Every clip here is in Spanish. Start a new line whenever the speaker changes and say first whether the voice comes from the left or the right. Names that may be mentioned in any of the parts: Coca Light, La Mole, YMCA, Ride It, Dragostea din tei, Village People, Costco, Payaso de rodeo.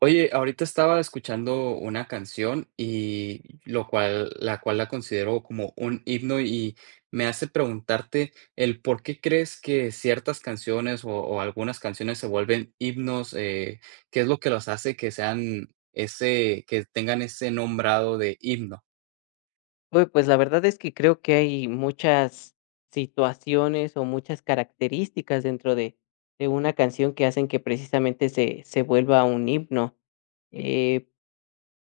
right: Oye, ahorita estaba escuchando una canción y la cual la considero como un himno y me hace preguntarte el por qué crees que ciertas canciones o algunas canciones se vuelven himnos, qué es lo que los hace que sean ese, que tengan ese nombrado de himno.
left: Uy, pues la verdad es que creo que hay muchas situaciones o muchas características de una canción que hacen que precisamente se vuelva un himno. Eh,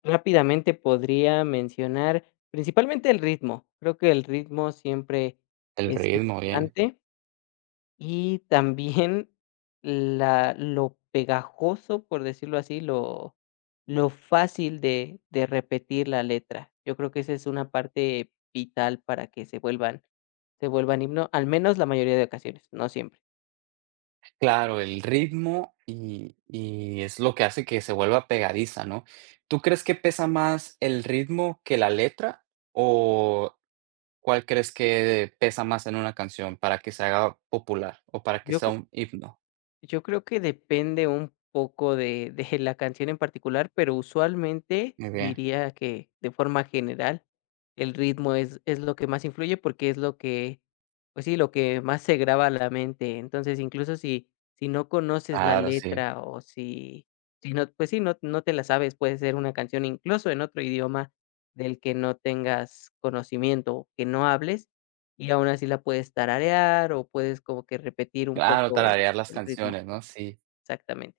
left: Rápidamente podría mencionar principalmente el ritmo. Creo que el ritmo siempre
right: El
left: es
right: ritmo, bien.
left: importante, y también la lo pegajoso, por decirlo así, lo fácil de repetir la letra. Yo creo que esa es una parte vital para que se vuelvan himno, al menos la mayoría de ocasiones, no siempre.
right: Claro, el ritmo y es lo que hace que se vuelva pegadiza, ¿no? ¿Tú crees que pesa más el ritmo que la letra? ¿O cuál crees que pesa más en una canción para que se haga popular o para que sea un himno?
left: Yo creo que depende un poco de la canción en particular, pero usualmente
right: Muy bien,
left: diría que, de forma general, el ritmo es lo que más influye, porque es lo que, pues sí, lo que más se graba a la mente. Entonces, incluso si no conoces la
right: claro, sí,
left: letra, o si no, pues sí, no te la sabes, puede ser una canción incluso en otro idioma del que no tengas conocimiento o que no hables, y aún así la puedes tararear o puedes como que repetir un
right: claro,
left: poco el
right: tararear las
left: el ritmo.
right: canciones, ¿no? Sí,
left: Exactamente.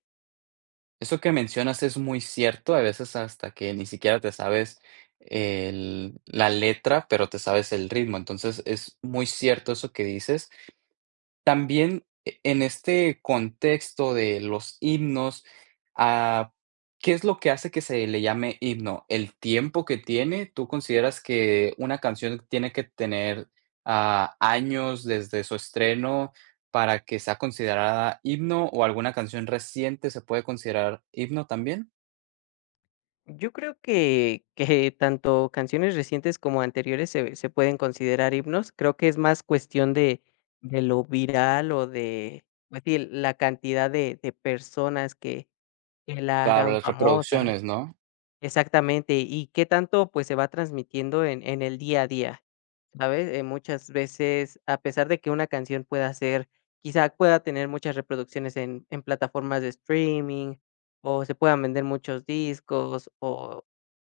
right: eso que mencionas es muy cierto, a veces hasta que ni siquiera te sabes el la letra, pero te sabes el ritmo, entonces es muy cierto eso que dices. También e en este contexto de los himnos, ah, ¿qué es lo que hace que se le llame himno? ¿El tiempo que tiene? ¿Tú consideras que una canción tiene que tener, años desde su estreno para que sea considerada himno, o alguna canción reciente se puede considerar himno también?
left: Yo creo que tanto canciones recientes como anteriores se pueden considerar himnos. Creo que es más cuestión de lo viral o de, pues sí, la cantidad de personas que la
right: Claro,
left: hagan
right: las
left: famosa.
right: reproducciones, ¿no?
left: Exactamente, y qué tanto, pues, se va transmitiendo en el día a día. ¿Sabes? Muchas veces, a pesar de que una canción pueda ser quizá pueda tener muchas reproducciones en plataformas de streaming, o se puedan vender muchos discos, o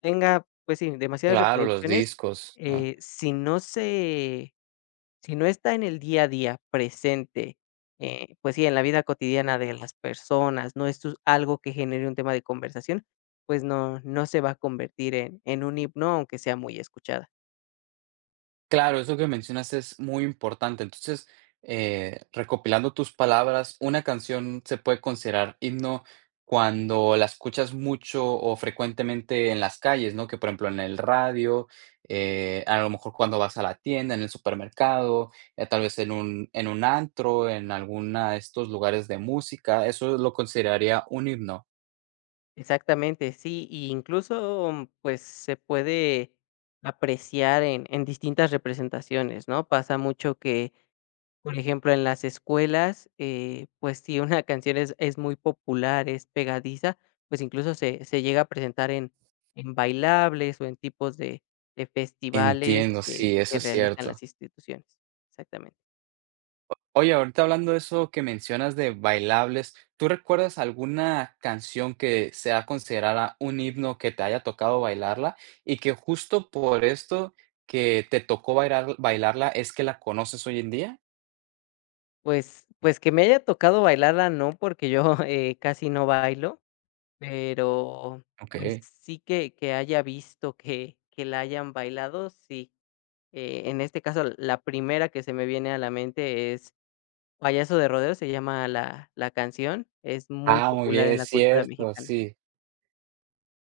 left: tenga, pues sí, demasiadas
right: Claro, los
left: reproducciones,
right: discos, ¿no?
left: eh, si no se si no está en el día a día presente, pues sí, en la vida cotidiana de las personas, no es su algo que genere un tema de conversación, pues no se va a convertir en un himno, aunque sea muy escuchada.
right: Claro, eso que mencionas es muy importante. Entonces, recopilando tus palabras, una canción se puede considerar himno cuando la escuchas mucho o frecuentemente en las calles, ¿no? Que por ejemplo en el radio, a lo mejor cuando vas a la tienda, en el supermercado, tal vez en un antro, en alguna de estos lugares de música, eso lo consideraría un himno.
left: Exactamente, sí, y incluso, mm, pues, se puede apreciar en distintas representaciones, ¿no? Pasa mucho que, por ejemplo, en las escuelas, pues, si una canción es muy popular, es pegadiza, pues, incluso se llega a presentar en bailables o en tipos de festivales
right: Entiendo,
left: que
right: sí, eso es
left: realizan
right: cierto.
left: las instituciones. Exactamente.
right: Oye, ahorita hablando de eso que mencionas de bailables, ¿tú recuerdas alguna canción que sea considerada un himno que te haya tocado bailarla y que justo por esto que te tocó bailarla es que la conoces hoy en día?
left: Pues, que me haya tocado bailarla, no, porque yo, casi no bailo. Pero, pues,
right: Okey.
left: sí que haya visto que la hayan bailado, sí. En este caso, la primera que se me viene a la mente es Payaso de rodeo, se llama la canción, es muy
right: Ah, muy
left: popular
right: bien,
left: en la
right: es
left: cultura
right: cierto,
left: mexicana.
right: sí.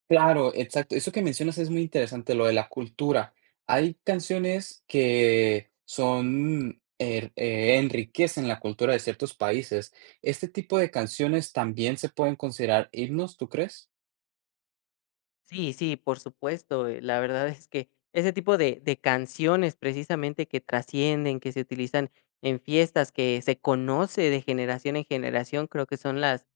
right: Claro, exacto. Eso que mencionas es muy interesante, lo de la cultura. Hay canciones que son, enriquecen la cultura de ciertos países. ¿Este tipo de canciones también se pueden considerar himnos, tú crees?
left: Sí, sí, por supuesto. La verdad es que ese tipo de canciones precisamente que trascienden, que se utilizan en fiestas, que se conoce de generación en generación, creo que son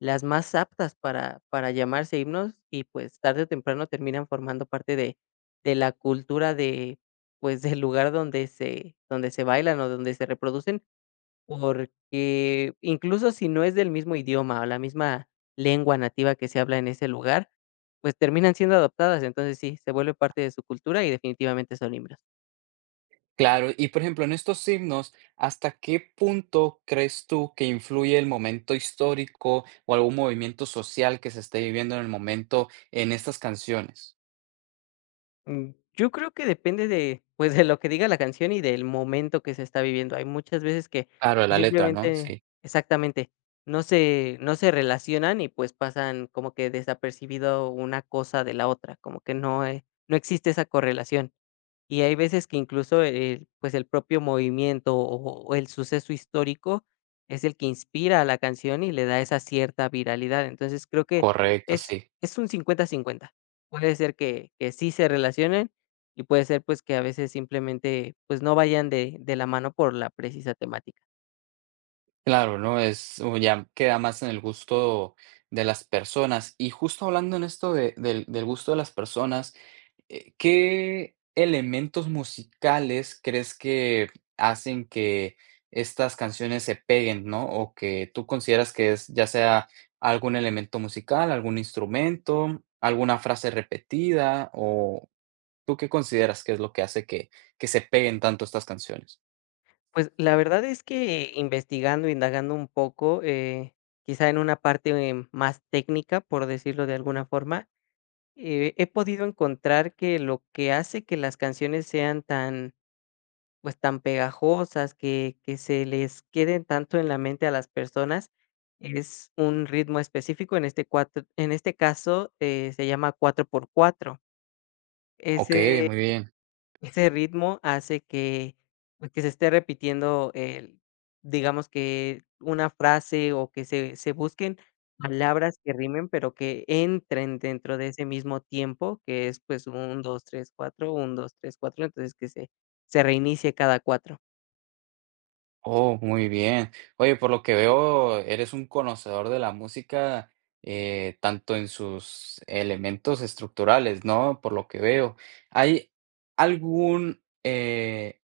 left: las más aptas para llamarse himnos, y pues tarde o temprano terminan formando parte de la cultura de, pues, del lugar donde se bailan o donde se reproducen, porque incluso si no es del mismo idioma o la misma lengua nativa que se habla en ese lugar, pues terminan siendo adoptadas, entonces sí, se vuelve parte de su cultura y definitivamente son himnos.
right: Claro, y por ejemplo, en estos himnos, ¿hasta qué punto crees tú que influye el momento histórico o algún movimiento social que se esté viviendo en el momento en estas canciones?
left: Mm, yo creo que depende de, pues, de lo que diga la canción y del momento que se está viviendo. Hay muchas veces que
right: Claro, la letra, ¿no?
left: simplemente
right: Sí,
left: exactamente, no se relacionan y, pues, pasan como que desapercibido una cosa de la otra, como que no, no existe esa correlación. Y hay veces que incluso, pues, el propio movimiento o el suceso histórico es el que inspira a la canción y le da esa cierta viralidad. Entonces, creo que
right: correcto,
left: es
right: sí.
left: es un cincuenta-cincuenta. Puede ser que sí se relacionen, y puede ser, pues, que a veces simplemente, pues, no vayan de la mano por la precisa temática.
right: Claro, ¿no? Es o ya queda más en el gusto de las personas. Y justo hablando en esto de del gusto de las personas, ¿qué elementos musicales crees que hacen que estas canciones se peguen, no? O que tú consideras que es, ya sea algún elemento musical, algún instrumento, alguna frase repetida, o ¿tú qué consideras que es lo que hace que se peguen tanto estas canciones?
left: Pues, la verdad es que investigando, indagando un poco, quizá en una parte más técnica, por decirlo de alguna forma. He podido encontrar que lo que hace que las canciones sean tan, pues, tan pegajosas, que se les queden tanto en la mente a las personas, es un ritmo específico, en este cuatro en este caso, se llama 4 por 4.
right: Okey,
left: Ese
right: muy bien.
left: Ese ritmo hace que, pues, que se esté repitiendo el digamos que una frase, o que se busquen palabras que rimen, pero que entren dentro de ese mismo tiempo, que es, pues, un dos tres cuatro un dos tres cuatro, entonces que se reinicie cada cuatro.
right: Oh, muy bien. Oye, por lo que veo, eres un conocedor de la música, tanto en sus elementos estructurales, ¿no? Por lo que veo. ¿Hay algún,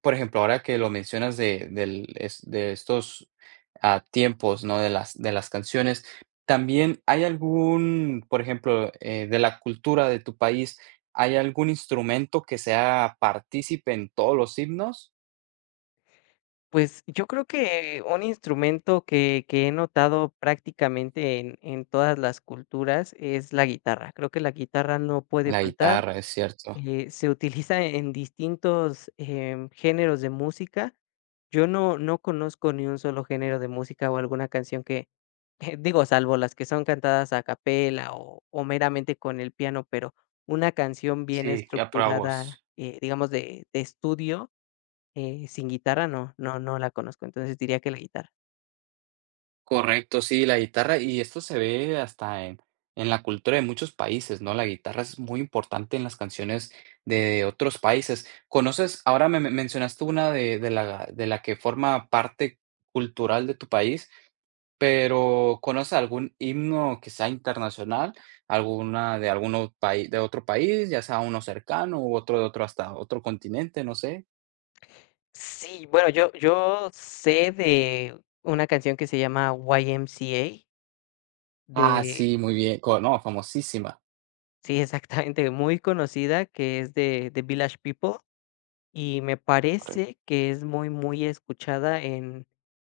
right: por ejemplo, ahora que lo mencionas de estos tiempos, ¿no? De las canciones, también hay algún, por ejemplo, de la cultura de tu país, ¿hay algún instrumento que sea partícipe en todos los himnos?
left: Pues, yo creo que un instrumento que he notado prácticamente en todas las culturas es la guitarra. Creo que la guitarra no puede
right: La
left: faltar.
right: guitarra, es cierto.
left: Se utiliza en distintos, géneros de música. Yo no conozco ni un solo género de música o alguna canción que digo, salvo las que son cantadas a capela o meramente con el piano, pero una canción bien
right: Sí, que para vos.
left: estructurada, digamos, de estudio, sin guitarra, no, no, no la conozco. Entonces, diría que la guitarra.
right: Correcto, sí, la guitarra, y esto se ve hasta en la cultura de muchos países, ¿no? La guitarra es muy importante en las canciones de otros países. ¿Conoces? Ahora me mencionaste una de la que forma parte cultural de tu país, pero ¿conoces algún himno que sea internacional? ¿Alguna de algún país, de otro país, ya sea uno cercano u otro de otro hasta otro continente, no sé?
left: Sí, bueno, yo sé de una canción que se llama YMCA
right: Ah,
left: de
right: sí, muy bien. No, famosísima.
left: Sí, exactamente, muy conocida, que es de Village People, y me parece que es muy, muy escuchada en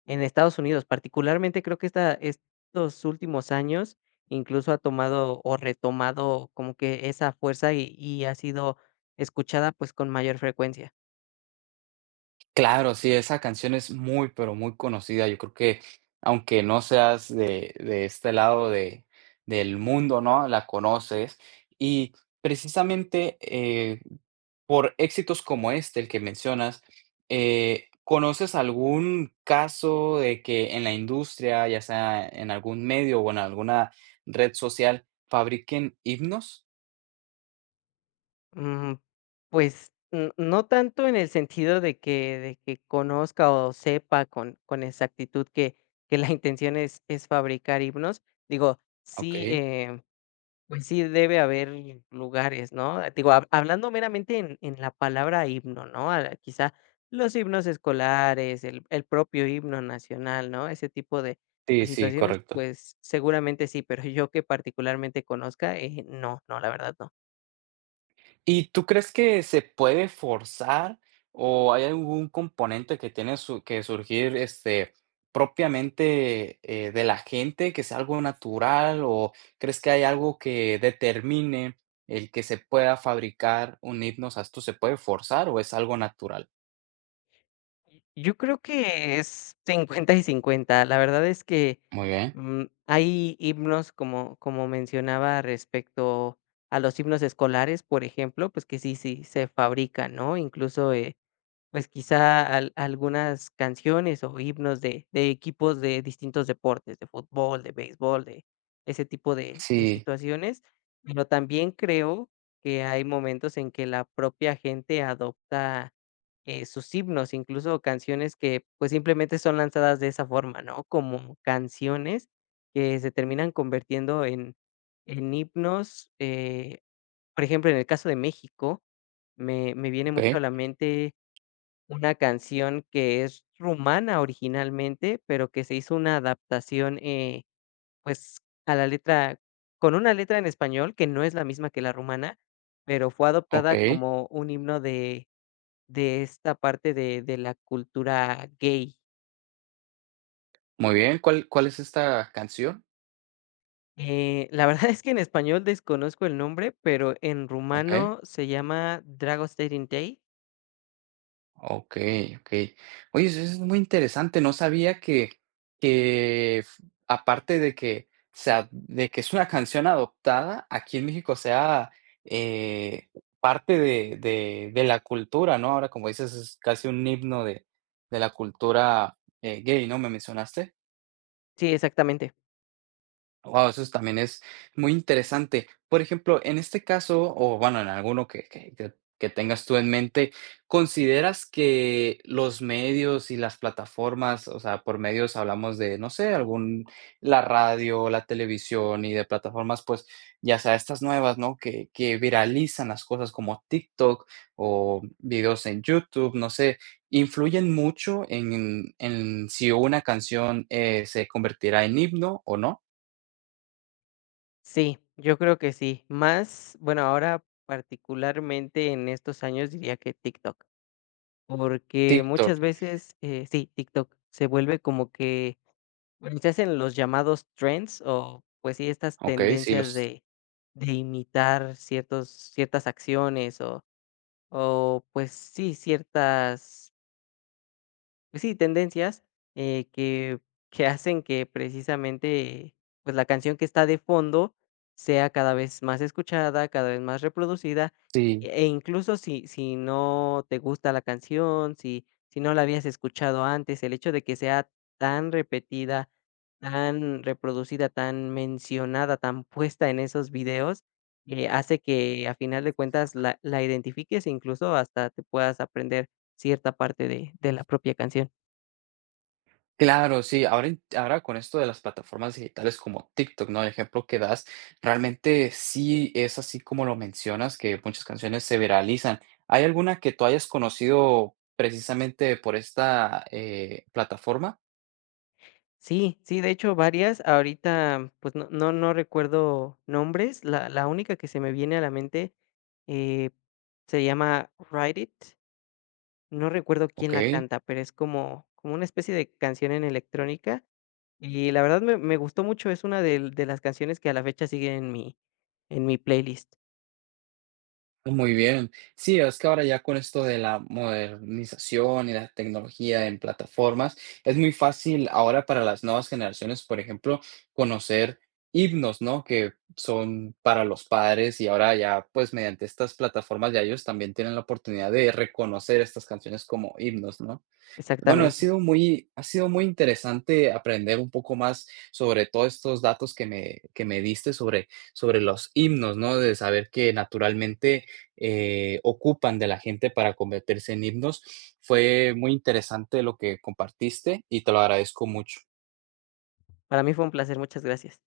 left: Estados Unidos. Particularmente, creo que esta estos últimos años, incluso ha tomado o retomado como que esa fuerza, y ha sido escuchada, pues, con mayor frecuencia.
right: Claro, sí, esa canción es muy, pero muy conocida. Yo creo que aunque no seas de este lado de, del mundo, ¿no? La conoces. Y precisamente por éxitos como este, el que mencionas, ¿conoces algún caso de que en la industria, ya sea en algún medio o en alguna red social, fabriquen himnos?
left: Mm, pues, n no tanto en el sentido de que conozca o sepa con exactitud que la intención es fabricar himnos. Digo,
right: Ok,
left: sí, pues sí debe haber lugares, ¿no? Digo, ha hablando meramente en la palabra himno, ¿no? Ah, quizá los himnos escolares, el propio himno nacional, ¿no? Ese tipo de
right: sí, sí,
left: situaciones,
right: correcto.
left: pues, seguramente sí, pero yo que particularmente conozca, no, no, la verdad no.
right: ¿Y tú crees que se puede forzar o hay algún componente que tiene su que surgir, este, propiamente, de la gente, que sea algo natural, o crees que hay algo que determine el que se pueda fabricar un himno? O sea, ¿esto se puede forzar o es algo natural?
left: Yo creo que es 50 y 50. La verdad es que,
right: Muy bien.
left: mm, hay himnos, como mencionaba respecto a los himnos escolares, por ejemplo, pues que sí se fabrican, ¿no? Incluso, pues quizá al algunas canciones o himnos de equipos de distintos deportes, de fútbol, de béisbol, de ese tipo de
right: Sí,
left: situaciones, pero también creo que hay momentos en que la propia gente adopta, sus himnos, incluso canciones que, pues, simplemente son lanzadas de esa forma, ¿no? Como canciones que se terminan convirtiendo en himnos, por ejemplo, en el caso de México, me viene mucho a
right: okey,
left: la mente una canción que es rumana originalmente, pero que se hizo una adaptación, pues, a la letra, con una letra en español que no es la misma que la rumana, pero fue adoptada
right: okey,
left: como un himno de esta parte de la cultura gay.
right: muy bien. ¿Cuál es esta canción?
left: La verdad es que en español desconozco el nombre, pero en
right: Okey.
left: rumano se llama Dragostea din tei.
right: Okey, okey. Oye, eso es muy interesante, no sabía que f aparte de que sea de que es una canción adoptada, aquí en México sea, eh, parte de de la cultura, ¿no? Ahora, como dices, es casi un himno de la cultura, gay, ¿no me mencionaste?
left: Sí, exactamente.
right: Wow, eso es también es muy interesante. Por ejemplo, en este caso, o bueno, en alguno que tengas tú en mente, ¿consideras que los medios y las plataformas, o sea, por medios hablamos de, no sé, algún la radio, la televisión y de plataformas, pues, ya sea estas nuevas, ¿no?, que viralizan las cosas como TikTok o videos en YouTube, no sé, ¿influyen mucho en si una canción, se convertirá en himno o no?
left: Sí, yo creo que sí. Más, bueno, ahora particularmente en estos años diría que TikTok, porque
right: TikTok,
left: muchas veces, sí, TikTok se vuelve como que bueno, se hacen los llamados trends, o pues sí, estas
right: okey, sí,
left: tendencias
right: los
left: de imitar ciertos, ciertas acciones o pues sí, ciertas pues sí, tendencias, eh, que que hacen que precisamente, pues, la canción que está de fondo sea cada vez más escuchada, cada vez más reproducida,
right: sí,
left: e incluso si no te gusta la canción, si no la habías escuchado antes, el hecho de que sea tan repetida, tan reproducida, tan mencionada, tan puesta en esos videos, hace que a final de cuentas la identifiques, e incluso hasta te puedas aprender cierta parte de la propia canción.
right: claro, sí, ahora en ahora con esto de las plataformas digitales como TikTok, ¿no? El ejemplo que das, realmente sí es así como lo mencionas, que muchas canciones se viralizan. ¿Hay alguna que tú hayas conocido precisamente por esta, plataforma?
left: Sí, sí, de hecho, varias. Ahorita, pues, no no recuerdo nombres. La única que se me viene a la mente, eh, se llama Ride It. No recuerdo quién la
right: Okey.
left: canta, pero es como una especie de canción en electrónica, y la verdad me gustó mucho. Es una del de las canciones que a la fecha siguen en mi playlist.
right: Muy bien. Sí, es que ahora ya con esto de la modernización y la tecnología en plataformas, es muy fácil ahora para las nuevas generaciones, por ejemplo, conocer himnos, ¿no? Que son para los padres y ahora ya, pues mediante estas plataformas ya ellos también tienen la oportunidad de reconocer estas canciones como himnos, ¿no? Bueno,
left: Exactamente.
right: ha sido muy interesante aprender un poco más sobre todos estos datos que me diste sobre sobre los himnos, ¿no? De saber que naturalmente, ocupan de la gente para convertirse en himnos. Fue muy interesante lo que compartiste y te lo agradezco mucho.
left: Para mí fue un placer. Muchas gracias.